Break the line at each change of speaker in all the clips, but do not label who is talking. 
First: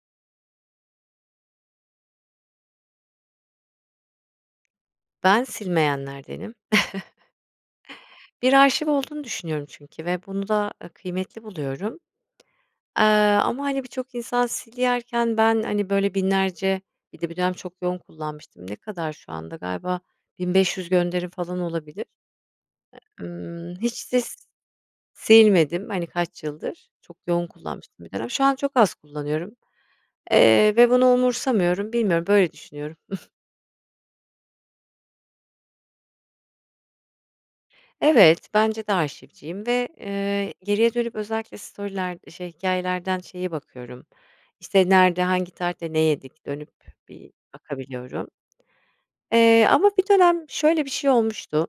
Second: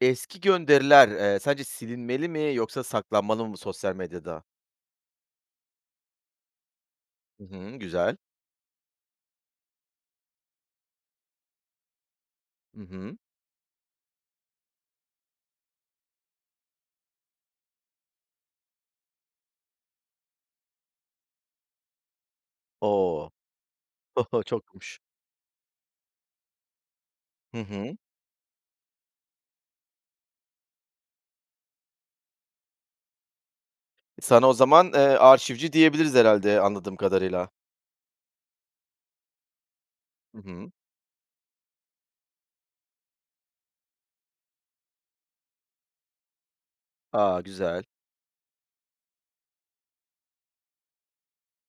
Eski gönderiler, eee, sence silinmeli mi, yoksa saklanmalı mı sosyal medyada?
Ben silmeyenlerdenim.
Hı hı, güzel.
Bir arşiv olduğunu düşünüyorum çünkü ve bunu da, ııı, kıymetli buluyorum,
Hı hı.
aaa, ama, hani, birçok insan silerken ben, hani, böyle, binlerce, bir de bir dönem çok yoğun kullanmıştım, ne kadar şu anda, galiba, 1.500 gönderim, falan, olabilir. E
O!
ımm, hiç
Ho
sis
ho, çokmuş.
silmedim, hani, kaç yıldır, çok yoğun
Hı hı.
kullanmıştım bir dönem, şu an çok az kullanıyorum, eee, ve bunu umursamıyorum, bilmiyorum böyle düşünüyorum.
Sana o zaman, ııı, "arşivci" diyebiliriz herhâlde, anladığım kadarıyla.
Evet, bence de arşivciyim ve,
Hı
ııı,
hı.
geriye dönüp özellikle story'ler şey, hikâyelerden şeye bakıyorum, işte, nerede, hangi tarihte ne yedik dönüp bir
A, güzel.
bakabiliyorum. Eee, ama bir dönem şöyle bir şey olmuştu,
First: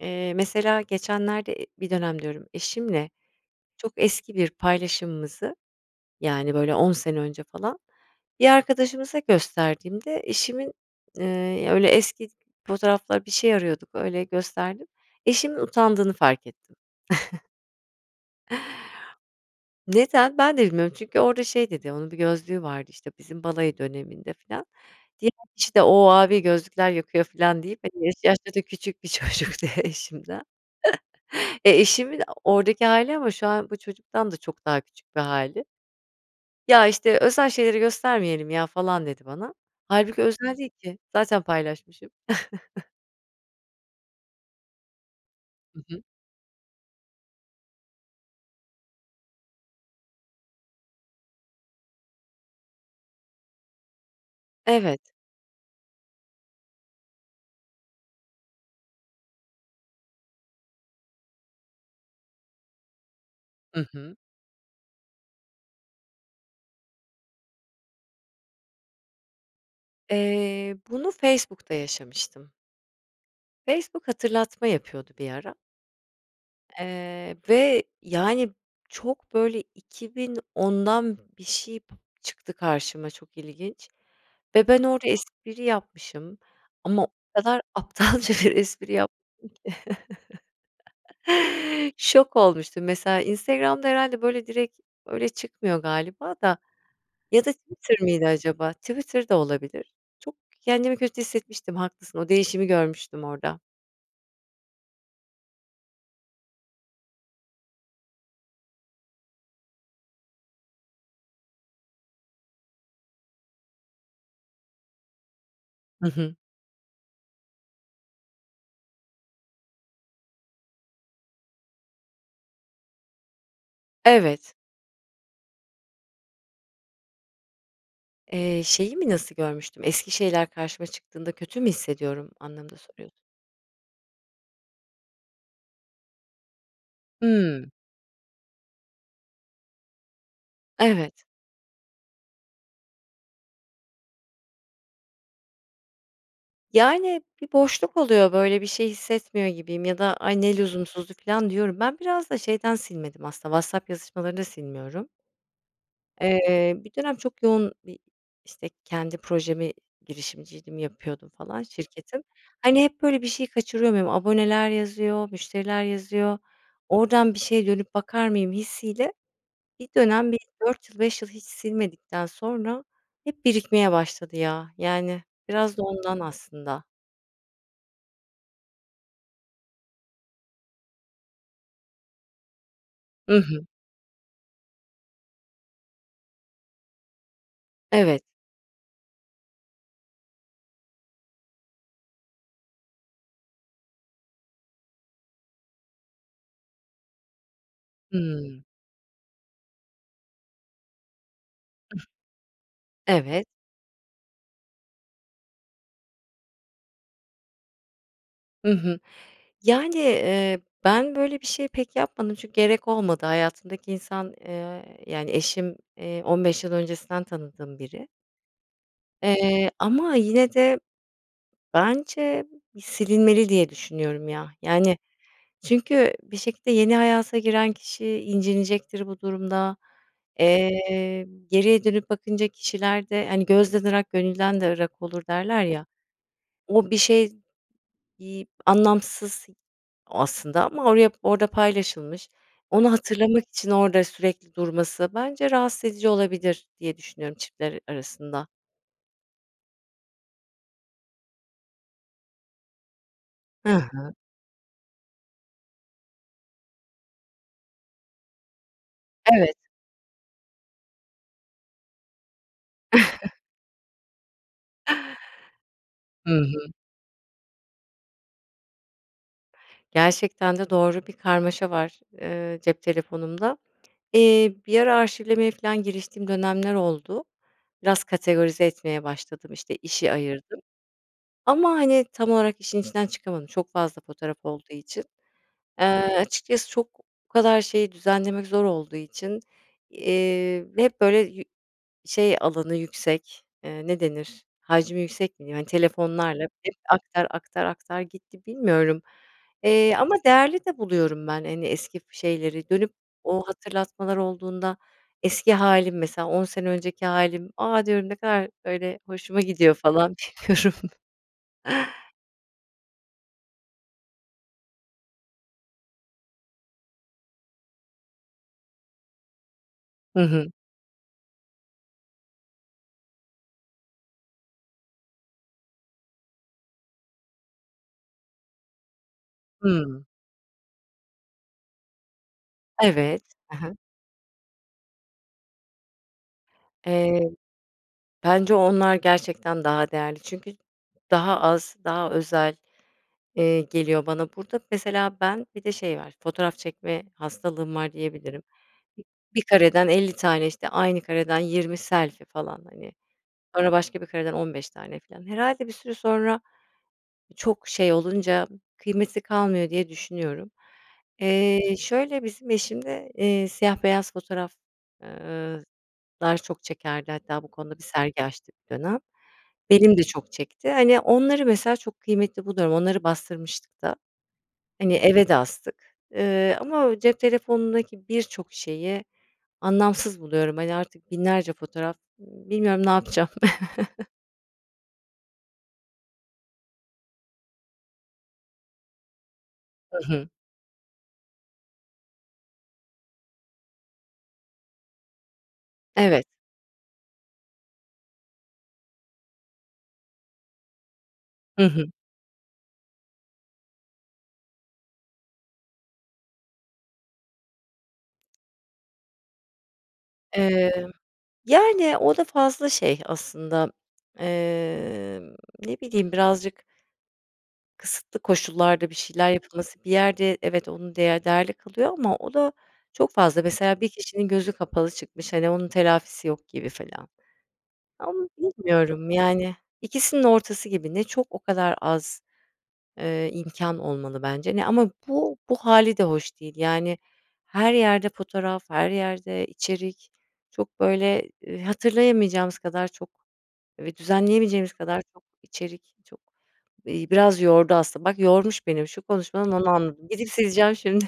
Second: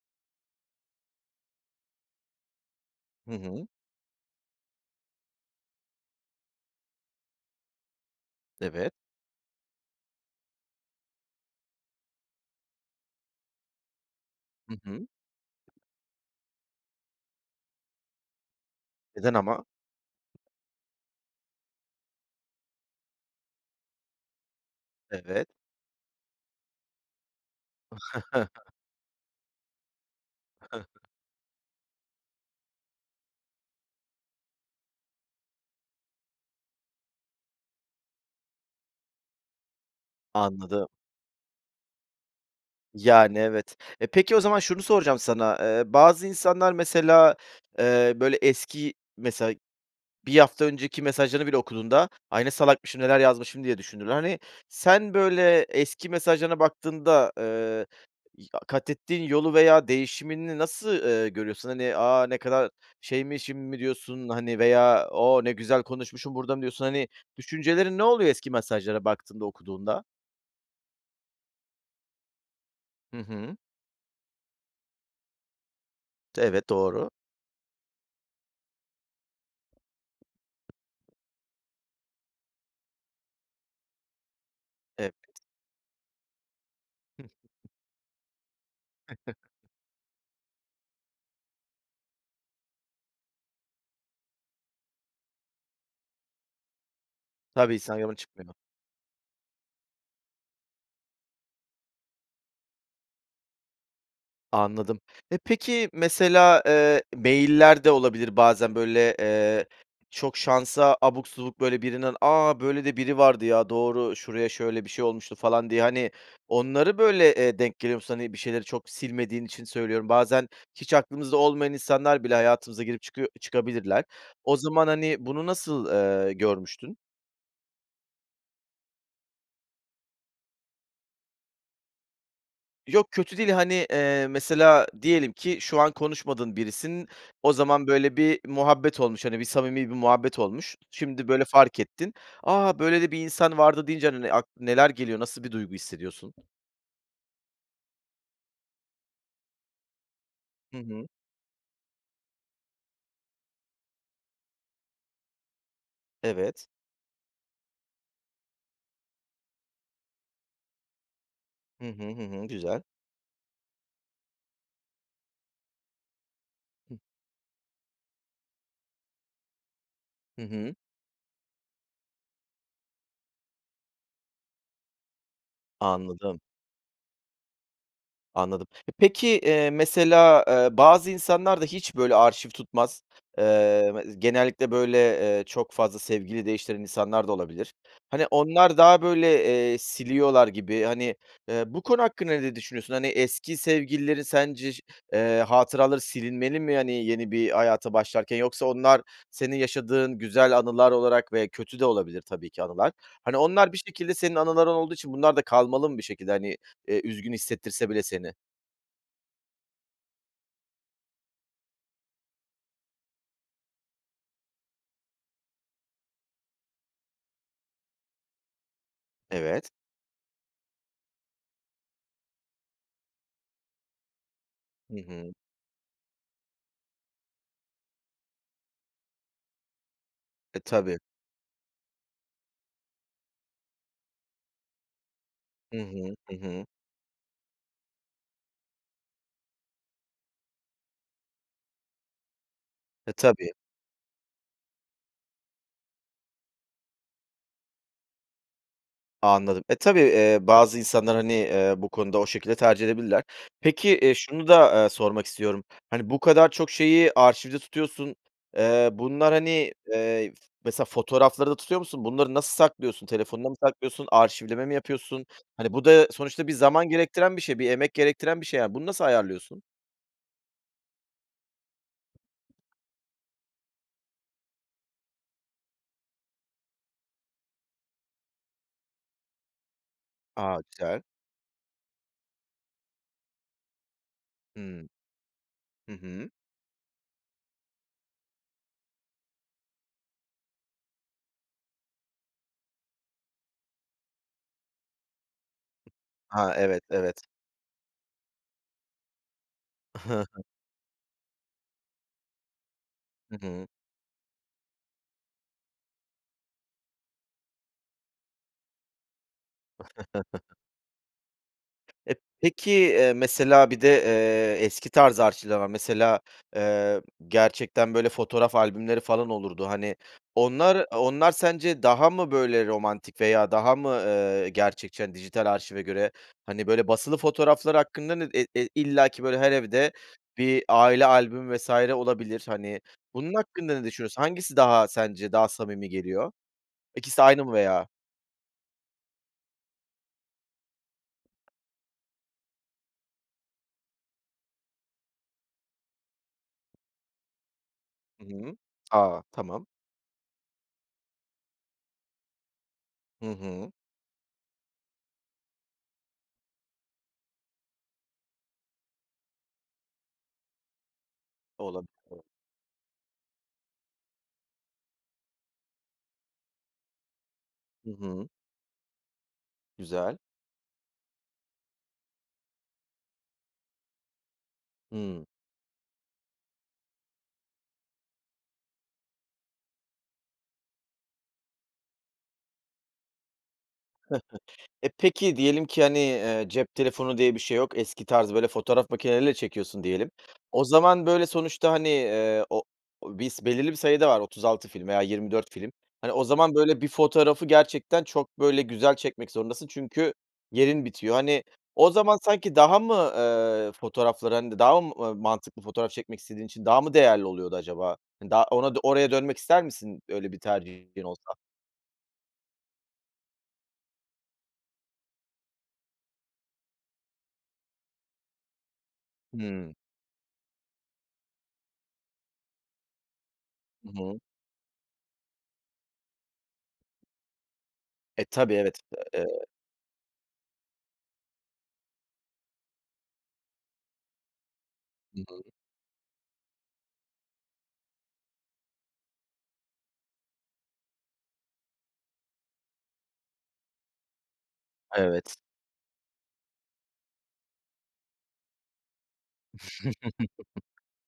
eee, mesela geçenlerde, e bir dönem diyorum, eşimle
Hı hı.
çok eski bir paylaşımımızı, yani, böyle, 10 önce falan, bir
Evet.
arkadaşımıza gösterdiğimde eşimin, ııı, öyle, eski fotoğraflar, bir şey arıyorduk öyle
Hı
gösterdim.
hı.
Eşimin utandığını fark ettim.
Neden ama?
Neden? Ben de bilmiyorum çünkü orada şey dedi, onun bir gözlüğü vardı, işte, bizim balayı döneminde filan. Diğer
Evet.
işte, "O, abi gözlükler yakıyor" filan deyip, hani, yaşı yaşça da küçük bir çocuktu eşimden. Eee, eşimin o oradaki hâli ama şu an bu çocuktan da çok daha küçük bir hâli. Ya, işte, "Özel şeyleri göstermeyelim, ya." falan dedi bana. Hâlbuki özel değil
Anladım.
ki, zaten paylaşmışım.
Yani, evet. E, peki o zaman şunu soracağım sana,
Hı
ııı,
hı.
bazı insanlar mesela, eee, böyle, eski, mesela, 1 hafta önceki mesajlarını bile okuduğunda, "Ay, ne salakmışım, neler yazmışım" diye düşünürler, hani.
Evet.
Sen, böyle, eski mesajlarına baktığında, ııı, i a katettiğin yolu veya değişimini nasıl, ııı, görüyorsun? Hani, "A, ne kadar şeymişim mi
Hı hı.
diyorsun" hani, veya "O, ne güzel konuşmuşum burada" mı diyorsun? Hani, düşüncelerin ne oluyor eski mesajlara baktığında, okuduğunda?
Eee, bunu Facebook'ta yaşamıştım.
Hı hı.
Facebook hatırlatma yapıyordu bir ara
Evet, doğru.
eee, ve, yani, çok, böyle, 2010'dan bir şey p çıktı karşıma çok ilginç ve ben orada
Evet.
espri yapmışım ama o kadar
[unintelligible]
aptalca bir espri yapmışım ki, şok olmuştum. Mesela Instagram'da herhâlde, böyle, direkt öyle çıkmıyor galiba da ya da
Tabii,
Twitter
Instagram'a
mıydı
çıkmıyor.
acaba? Twitter da olabilir. Çok, kendimi kötü hissetmiştim, haklısın o değişimi görmüştüm orada.
Anladım. Eee, peki, mesela, eee, mail'ler de olabilir bazen, böyle, eee, çok şansa abuk subuk, böyle, birinin "A, böyle de biri vardı, ya, doğru şuraya şöyle bir şey olmuştu" falan diye,
Hı
hani,
hı.
onları, böyle, eee, denk geliyor musun? Hani, bir şeyleri çok silmediğin için söylüyorum. Bazen hiç aklımızda olmayan insanlar bile hayatımıza girip çıkıyo çıkabilirler.
Evet.
O zaman, hani, bunu nasıl, eee, görmüştün?
Eee, şeyi mi nasıl görmüştüm, eski şeyler karşıma çıktığında kötü mü hissediyorum anlamında
Yok
soruyorsun?
kötü değil, hani, eee, mesela diyelim ki, şu an konuşmadığın birisin, o
Hıı.
zaman böyle bir muhabbet olmuş, hani, bir samimi bir muhabbet olmuş.
Evet.
Şimdi, böyle, fark ettin. "A, böyle de bir insan vardı" deyince, hani, n ak neler geliyor, nasıl bir duygu hissediyorsun?
Yani, bir boşluk oluyor, böyle, bir şey hissetmiyor gibiyim ya da "Ay, ne
Hı hı.
lüzumsuzdu." filan, diyorum. Ben biraz da şeyden silmedim aslında, WhatsApp yazışmalarını da silmiyorum.
Evet.
Eee, bir dönem çok yoğun bir, işte, kendi projemi, girişimciydim, yapıyordum, falan,
Hı hı.
şirketim.
Hı hı. Güzel.
Hani, hep, böyle, bir şeyi kaçırıyor muyum, aboneler yazıyor, müşteriler yazıyor,
Hı.
oradan bir şeye dönüp bakar mıyım hissiyle bir dönem bir
Hı hı.
4 yıl, 5 yıl hiç silmedikten sonra hep birikmeye başladı, ya, yani, biraz da ondan
Anladım.
aslında.
Anladım. Eee, peki, eee, mesela, eee, bazı insanlar da hiç, böyle, arşiv tutmaz.
Hı hı.
Eee, me genellikle, böyle, eee, çok fazla sevgili değiştiren insanlar da olabilir.
Evet.
Hani, onlar daha, böyle, eee, siliyorlar gibi, hani, eee, bu konu hakkında ne düşünüyorsun? Hani, eski sevgililerin sence ş eee, hatıraları silinmeli mi, hani, yeni bir hayata başlarken
Hımm.
yoksa onlar senin yaşadığın güzel anılar olarak ve kötü de olabilir tabii ki anılar. Hani,
Evet.
onlar bir şekilde senin anıların olduğu için bunlar da kalmalı mı bir şekilde, hani, eee, üzgün hissettirse bile seni.
Hı hı. Yani, eee, ben böyle bir şeyi pek yapmadım çünkü gerek olmadı. Hayatımdaki insan, eee, yani, eşim, eee, 15 yıl öncesinden tanıdığım biri.
Evet.
Eee, ama yine de bence bir silinmeli diye düşünüyorum, ya. Yani,
Hı hı.
çünkü bir şekilde yeni hayata giren kişi incinecektir bu durumda,
E, tabii.
eee, geriye dönüp bakınca kişilerde, hani, gözden ırak gönülden de ırak olur derler
Hı
ya,
hı. Hı hı.
o bir şey, iii, anlamsız o aslında ama oraya orada paylaşılmış, onu
E,
hatırlamak
tabii.
için orada sürekli durması bence rahatsız edici olabilir, diye düşünüyorum, çiftler a arasında.
Anladım. E, tabii, eee, bazı insanlar, hani, eee, bu konuda o şekilde tercih edebilirler.
Hı
Peki,
hı.
eee, şunu da, eee, sormak istiyorum. Hani, bu kadar çok şeyi arşivde tutuyorsun, eee, bunlar, hani,
Evet.
eee, f mesela fotoğrafları da tutuyor musun? Bunları nasıl saklıyorsun, telefonuna mı saklıyorsun, arşivleme mi yapıyorsun? Hani, bu da
Hı
sonuçta bir
hı.
zaman gerektiren bir şey, bir emek gerektiren bir şey yani. Bunu nasıl ayarlıyorsun?
Gerçekten de doğru, bir karmaşa var, eee, cep telefonumda. Eee, bir ara arşivlemeye, filan giriştiğim dönemler oldu, biraz kategorize etmeye başladım, işte, işi ayırdım,
A, güzel.
ama, hani, tam olarak işin içinden çıkamadım çok fazla fotoğraf olduğu
Hımm.
için. Eee,
Hı hı.
açıkçası çok bu kadar şeyi düzenlemek zor olduğu için, eee, ve hep böyle yü şey alanı yüksek, eee, ne denir hacmi yüksek mi diyeyim, hani, telefonlarla
Ha,
hep
evet, evet.
aktar, aktar, aktar gitti bilmiyorum, eee, ama değerli de buluyorum ben, hani, eski şeyleri dönüp
Hı
o
hı.
hatırlatmalar olduğunda eski hâlim mesela 10 sene önceki hâlim, a, diyorum ne kadar öyle hoşuma gidiyor, falan bilmiyorum.
Eee, peki, eee, mesela bir de, eee, eski tarz arşivler var. Mesela, eee, gerçekten, böyle, fotoğraf albümleri falan olurdu, hani.
Hı hı.
Onlar onlar sence daha mı, böyle, romantik veya daha mı, eee, gerçekçi, hani, dijital arşive göre, hani, böyle, basılı fotoğraflar hakkında ne e e illaki, böyle, her evde
Hımm.
bir aile albümü vs. olabilir, hani.
Evet,
Bunun
hı hı.
hakkında ne düşünüyorsun? Hangisi daha sence, daha samimi geliyor?
Eee,
İkisi aynı mı veya?
bence onlar gerçekten daha değerli, çünkü daha az daha özel, eee, geliyor bana. Burada mesela ben, bir de şey var fotoğraf çekme hastalığım var
Hı
diyebilirim.
hı. A,
1
tamam.
kareden 50 tane işte aynı kareden 20 selfie falan, hani,
Hı hı.
sonra başka bir kareden 15 tane, filan, herhâlde bir süre sonra çok şey olunca kıymeti kalmıyor diye düşünüyorum. Eee,
Olabilir.
şöyle,
Doğru.
bizim eşim de, eee, siyah beyaz fotoğraf eee, lar çok çekerdi hatta bu konuda bir
Hı
sergi
hı.
açtık bir dönem. Benim de
Güzel.
çok çekti, hani, onları mesela çok kıymetli buluyorum, onları bastırmıştık da. Hani,
Hımm.
eve de astık. Eee, ama o cep telefonundaki birçok şeyi anlamsız buluyorum, hani, artık binlerce fotoğraf, ımm, bilmiyorum ne yapacağım.
Eee, peki, diyelim ki, hani, eee, cep telefonu diye bir şey yok eski tarz, böyle, fotoğraf makineleriyle çekiyorsun,
Hı
diyelim.
hı.
O zaman, böyle, sonuçta, hani, eee, o o biz belirli bir sayıda var 36 film veya 24 film. Hani, o
Evet.
zaman, böyle, bir fotoğrafı gerçekten çok, böyle, güzel çekmek zorundasın çünkü yerin bitiyor. Hani,
Hı hı.
o zaman sanki daha mı, eee, fotoğraflar, hani, daha mı mantıklı fotoğraf çekmek istediğin için daha mı değerli oluyordu acaba? Hani, daha ona oraya dönmek ister misin, öyle bir
Emm.
tercihin olsa?
Yani, o da fazla şey aslında, emm, ne bileyim birazcık Kısıtlı koşullarda bir şeyler
Hımm.
yapılması, bir yerde evet onu değer değerli kılıyor ama o da çok fazla mesela bir
Hı hı.
kişinin gözü kapalı çıkmış, hani, onun telafisi yok gibi filan.
E,
Ama
tabii. Evet,
bilmiyorum,
eee
yani, ikisinin ortası gibi ne çok o kadar az, eee, imkân olmalı bence ne ama
Hı
bu
hı.
bu hâli de hoş değil, yani, her yerde fotoğraf, her yerde içerik, çok, böyle, ııı, hatırlayamayacağımız kadar çok ve düzenleyemeyeceğimiz kadar çok
Evet.
içerik çok, eee, biraz yordu aslında, bak yormuş benim şu konuşmadan onu anladım. Gidip, sileceğim şimdi.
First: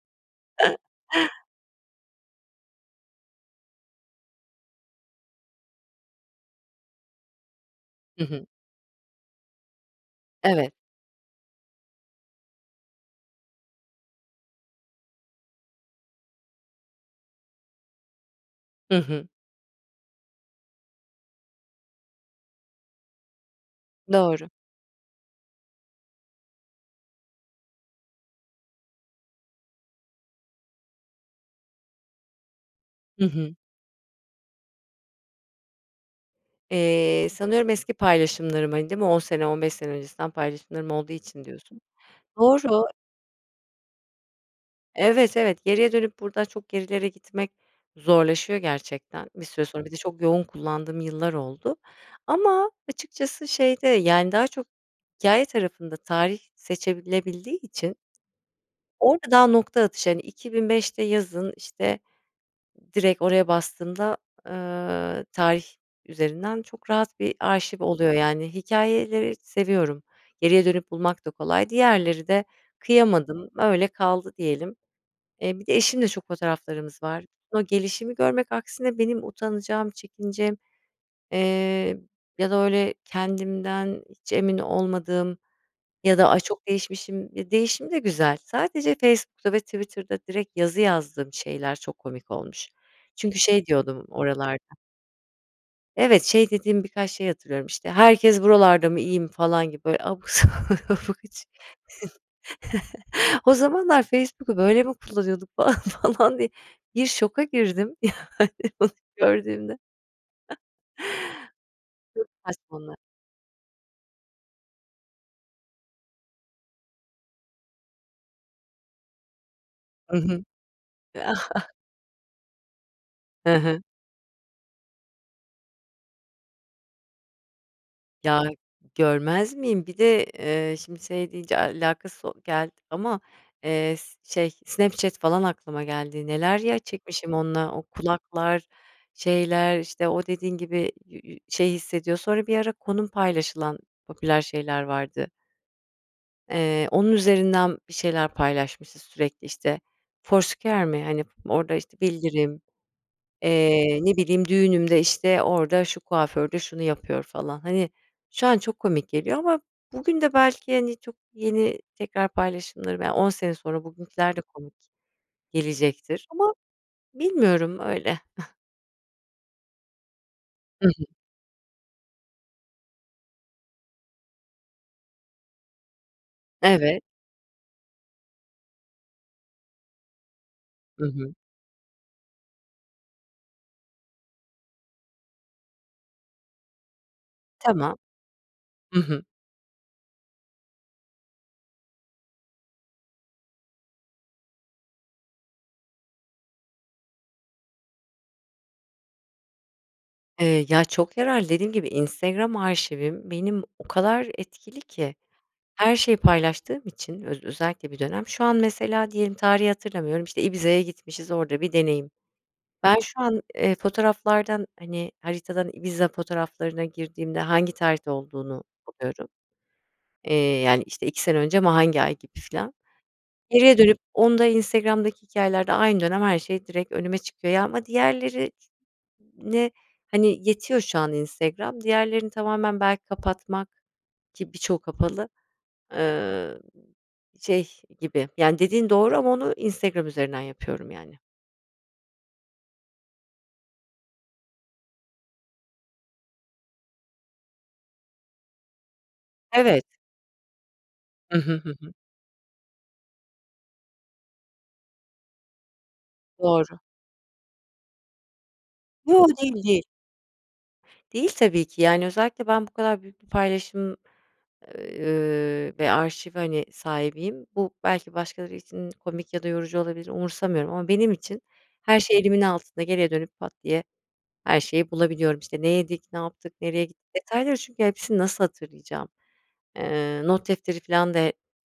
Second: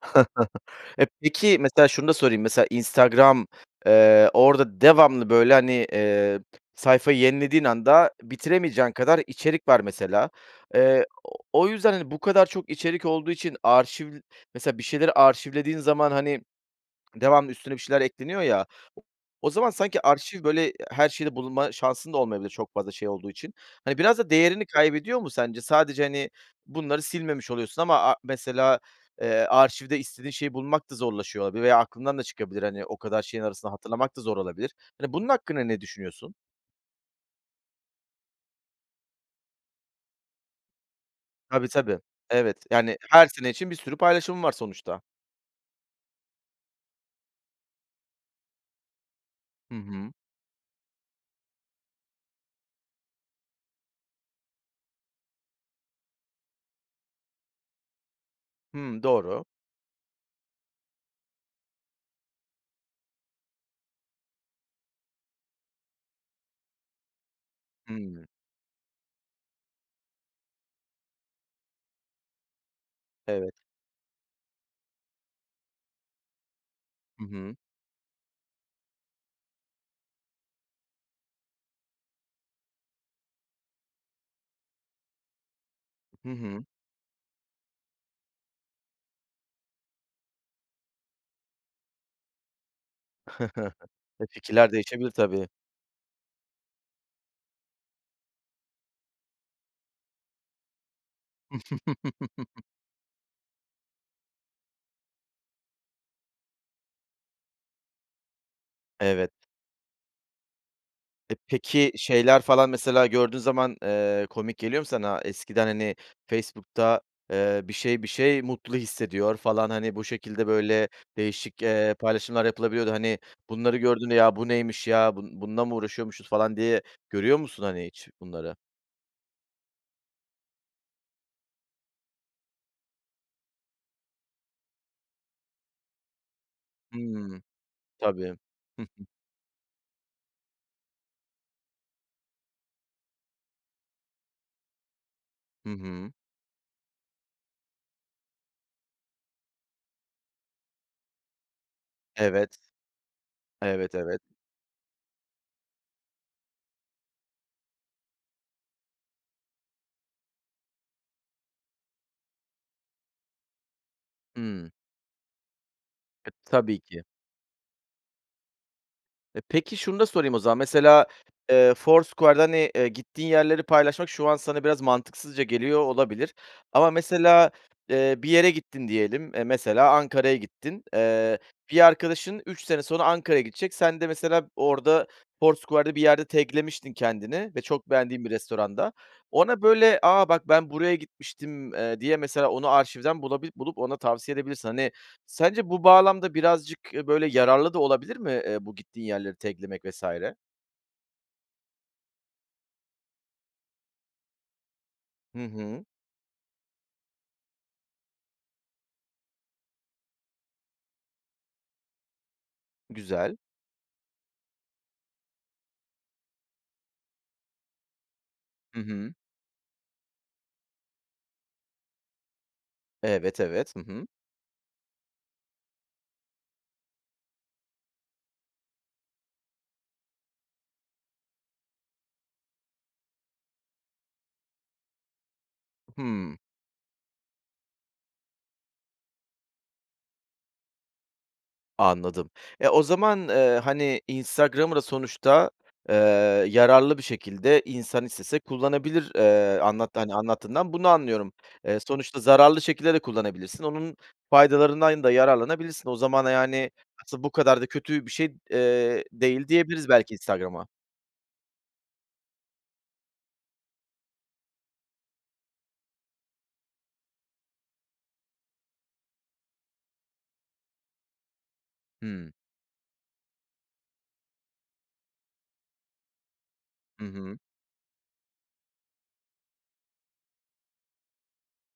Eee, peki, mesela şunu da sorayım, mesela Instagram, eee, orada devamlı, böyle, hani, eee, sayfayı yenilediğin anda
Hı hı.
bitiremeyeceğin kadar içerik var, mesela.
Evet.
Eee, o yüzden, hani, bu kadar çok içerik olduğu için arşiv, mesela, bir şeyleri arşivlediğin zaman, hani, devamlı üstüne bir şeyler ekleniyor ya o
Hı hı.
o zaman sanki arşiv böyle her şeyde bulunma şansın da olmayabilir çok fazla şey olduğu için. Hani, biraz da
Doğru.
değerini kaybediyor mu sence? Sadece, hani, bunları silmemiş oluyorsun ama a mesela, eee, arşivde istediğin şeyi bulmak da zorlaşıyor olabilir veya aklından da çıkabilir, hani, o kadar
Hı
şeyin
hı.
arasında hatırlamak da zor olabilir. Hani, bunun hakkında ne düşünüyorsun?
Eee, sanıyorum eski paylaşımlarım, hani, değil mi? 10 sene, 15 sene öncesinden paylaşımlarım olduğu için
Tabii,
diyorsun.
tabii. Evet,
Doğru.
yani, her sene için bir sürü paylaşımın var sonuçta.
Evet, evet. Geriye dönüp buradan çok gerilere gitmek zorlaşıyor gerçekten bir süre
Hı
sonra, bir de
hı.
çok yoğun kullandığım yıllar oldu ama açıkçası şeyde, yani, daha çok hikâye tarafında tarih seçilebildiği için,
Hımm,
orada
doğru.
daha nokta atışı, hani, 2005'te yazın, işte, direkt oraya bastığında, ııı, tarih üzerinden çok rahat bir arşiv oluyor,
Hımm.
yani, hikâyeleri seviyorum, geriye dönüp bulmak da kolay, diğerleri de kıyamadım,
Evet.
öyle kaldı diyelim. Eee, bir de eşimle çok fotoğraflarımız
Hı
var.
hı.
O gelişimi görmek aksine benim utanacağım, çekineceğim, eee, ya da, öyle, kendimden hiç emin olmadığım ya da:
Hı
"Ay,
hı.
çok değişmişim." eee, değişim de güzel. Sadece Facebook'ta ve Twitter'da direkt yazı yazdığım şeyler çok komik olmuş. Çünkü şey diyordum
E,
oralarda
fikirler değişebilir tabii.
evet, şey dediğim birkaç şey hatırlıyorum, işte, "Herkes buralarda mı, iyi mi?" falan gibi, böyle, abuk, sabuk, hiç. "O zamanlar Facebook'u böyle mi kullanıyorduk?" falan, falan diye bir şoka girdim, yani, bunu
Evet.
gördüğümde.
E, peki, şeyler
[unintelligible]
falan
Bunlar.
mesela gördüğün zaman, eee, komik geliyor mu sana? Eskiden, hani, Facebook'ta, eee, "bir şey, bir şey mutlu hissediyor" falan, hani, bu
Hı hı.
şekilde böyle değişik, eee, paylaşımlar yapılabiliyordu. Hani,
Hı
bunları
hı.
gördüğünde, "Ya, bu neymiş, ya? Bun bununla mı uğraşıyormuşuz?" falan, diye görüyor musun, hani, hiç
Ya,
bunları?
görmez miyim, bir de, eee, şimdi şey deyince alakasız o geldi ama, eee, s şey Snapchat falan aklıma geldi, neler, ya, çekmişim
Hımm.
onunla, o
Tabii.
kulaklar, şeyler, işte, o dediğin gibi yü yü şey hissediyor sonra bir ara konum paylaşılan popüler şeyler vardı.
Hı hı.
Eee, onun üzerinden bir şeyler paylaşmışız sürekli, işte. Foursquare mi? Hani, orada, işte,
Evet.
bildirim,
Evet,
eee, ne
evet.
bileyim, düğünümde, işte, orada, "şu kuaförde şunu yapıyor" falan. Hani, şu an çok komik geliyor ama bugün de belki, hani, çok yeni tekrar paylaşımlarım, yani, 10 sene sonra bugünküler de
Hımm.
komik gelecektir
[unintelligible]
ama
Tabii ki.
Bilmiyorum. Öyle.
E, peki, şunu da sorayım o zaman,
Hı hı.
mesela, eee, Foursquare'da, hani, eee, gittiğin yerleri paylaşmak şu an sana biraz mantıksızca geliyor olabilir ama
Evet.
mesela, eee, bir yere gittin diyelim, eee, mesela Ankara'ya gittin.
Hı hı.
Eee, bir arkadaşın 3 sene sonra Ankara'ya gidecek. Sen de mesela orada Foursquare'da bir yerde tag'lemiştin kendini ve çok
Tamam.
beğendiğin bir restoranda.
Hı hı.
Ona, böyle, "A, bak, ben buraya gitmiştim." eee, diye mesela onu arşivden bulabil bulup ona tavsiye edebilirsin. Hani, sence bu bağlamda birazcık, eee, böyle yararlı da olabilir mi? Eee, bu gittiğin yerleri tag'lemek vs.
Eee, ya, çok yararlı. Dediğim gibi Instagram arşivim benim o kadar etkili ki
Hı hı.
her şeyi paylaştığım için öz özellikle bir dönem. Şu an mesela diyelim tarihi hatırlamıyorum, işte, Ibiza'ya gitmişiz, orada bir deneyim. Ben şu
Güzel.
an, eee, fotoğraflardan, hani, haritadan Ibiza fotoğraflarına girdiğimde hangi tarihte olduğunu
Hı hı.
buluyorum, eee, yani, işte, 2 sene önce ama hangi ay gibi filan.
Evet, evet.
Geriye
Hı
dönüp
hı.
onda, Instagram'daki hikâyelerde aynı dönem her şey direkt önüme çıkıyor. Ya, ama diğerlerine Hani, yetiyor şu an Instagram. Diğerlerini tamamen belki kapatmak, ki birçoğu kapalı,
Hımm.
ııı, şey gibi Yani, dediğin doğru ama onu Instagram üzerinden yapıyorum, yani.
Anladım. E, o zaman, ııı, hani, Instagram'ı da sonuçta, ııı, yararlı bir şekilde insan istese kullanabilir. Eee,
Evet.
anlat hani, anlattığından bunu anlıyorum.
Hı hı, hı
Eee,
hı.
sonuçta zararlı şekilde de kullanabilirsin, onun faydalarından da yararlanabilirsin. O zaman, yani,
Doğru.
aslında bu kadar da kötü bir şey, eee,
Yo,
değil
değil, değil.
diyebiliriz belki Instagram'a.
Değil, tabii ki, yani, özellikle ben bu kadar büyük bir paylaşım, ııı, ve arşiv, hani, sahibiyim. Bu belki başkaları için komik ya da yorucu olabilir, umursamıyorum ama benim için her şey
Hımm.
elimin altında. Geriye dönüp, pat diye her şeyi bulabiliyorum. İşte, ne yedik, ne yaptık, nereye git
Hı hı.
detayları çünkü hepsini nasıl hatırlayacağım? Eee, not defteri filan da e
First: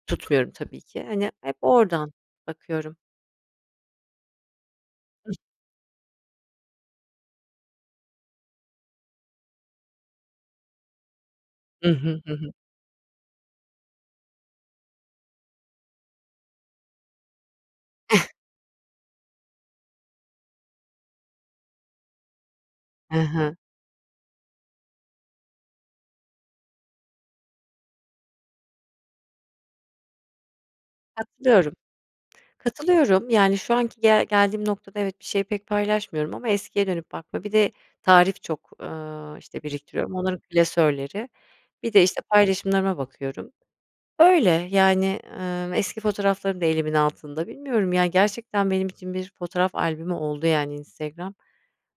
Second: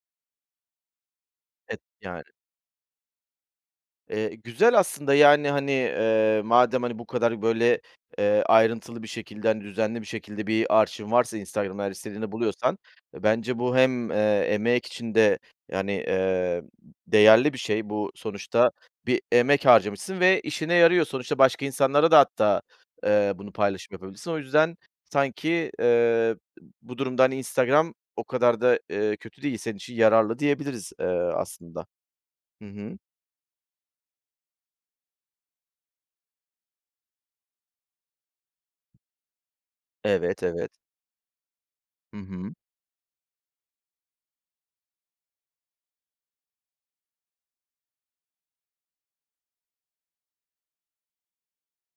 tutmuyorum tabii ki, hani, hep
Evet,
oradan
yani.
bakıyorum.
Eee, güzel aslında,
[unintelligible]
yani, hani, ııı, madem, hani, bu kadar, böyle, eee, ayrıntılı bir şekilde, hani, düzenli bir şekilde bir arşivin varsa Instagram'da
Hı
her
hı,
istediğini
hı hı.
buluyorsan bence bu hem, eee, emek için de, yani, eee, değerli bir şey. Bu sonuçta bir emek harcamışsın ve işine yarıyor. Sonuçta başka insanlara da hatta,
Hı
ııı, bunu
hı.
paylaşım yapabilirsin. O yüzden sanki, ııı, bu durumda, hani, Instagram o kadar da, ııı, kötü değil. Senin için yararlı diyebiliriz, ııı,
Katılıyorum.
aslında. Hı hı.
Katılıyorum, yani, şu anki gel geldiğim noktada evet, bir şeyi pek paylaşmıyorum ama eskiye dönüp baktığımda. Bir de tarif çok, ııı, işte, biriktiriyorum onların
Evet, evet.
klasörleri. Bir de,
Hı
işte,
hı.
paylaşımlarıma bakıyorum, öyle, yani, ııı, eski fotoğraflarım da elimin altında. Bilmiyorum, yani, gerçekten benim için bir fotoğraf albümü oldu, yani, Instagram.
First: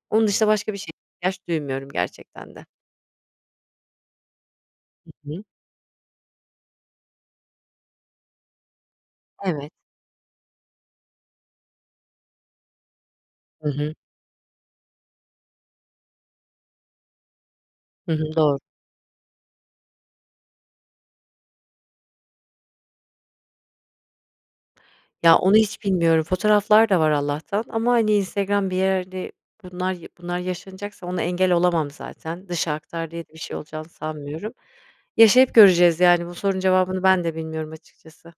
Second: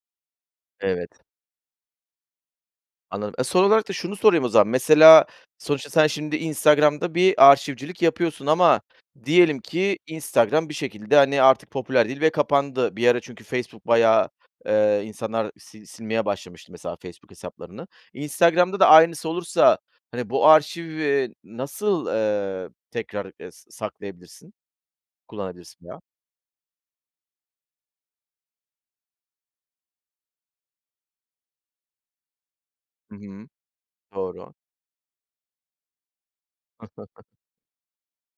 Onun dışında başka bir şeye
Evet.
ihtiyaç duymuyorum gerçekten de.
Anladım. E, son olarak da şunu sorayım o zaman,
Hı
mesela
hı.
sonuçta sen şimdi Instagram'da bir arşivcilik yapıyorsun ama diyelim
Evet.
ki Instagram bir şekilde, hani, artık popüler değil ve kapandı. Bir ara çünkü
Hı
Facebook
hı.
bayağı, ııı, insanlar sil silmeye başlamıştı mesela Facebook hesaplarını.
Hı hı, doğru.
Instagram'da da aynısı olursa, hani, bu arşivi nasıl, ııı, tekrar, eee, sa saklayabilirsin,
Ya, onu hiç
kullanabilirsin veya?
bilmiyorum, fotoğraflar da var Allah'tan ama, hani, Instagram, bir yerde, bunlar ya bunlar yaşanacaksa ona engel olamam zaten. Dışa aktar
Hı
diye de bir
hı.
şey olacağını sanmıyorum.
Doğru.
Yaşayıp göreceğiz, yani, bu sorunun cevabını ben de bilmiyorum açıkçası.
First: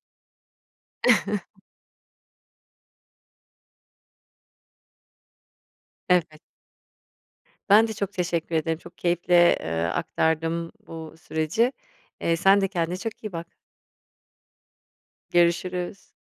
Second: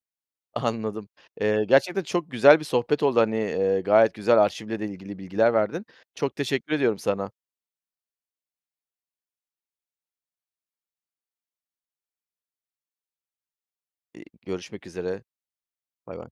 Anladım, eee, gerçekten çok güzel bir sohbet oldu. Hani, ııı, gayet güzel arşivle de ilgili bilgiler verdin. Çok
Evet.
teşekkür ediyorum sana.
Ben de çok teşekkür ederim. Çok keyifle, ııı, aktardım bu süreci. Eee, sen de kendine çok iyi bak.
Görüşmek üzere,
Görüşürüz.
baybay.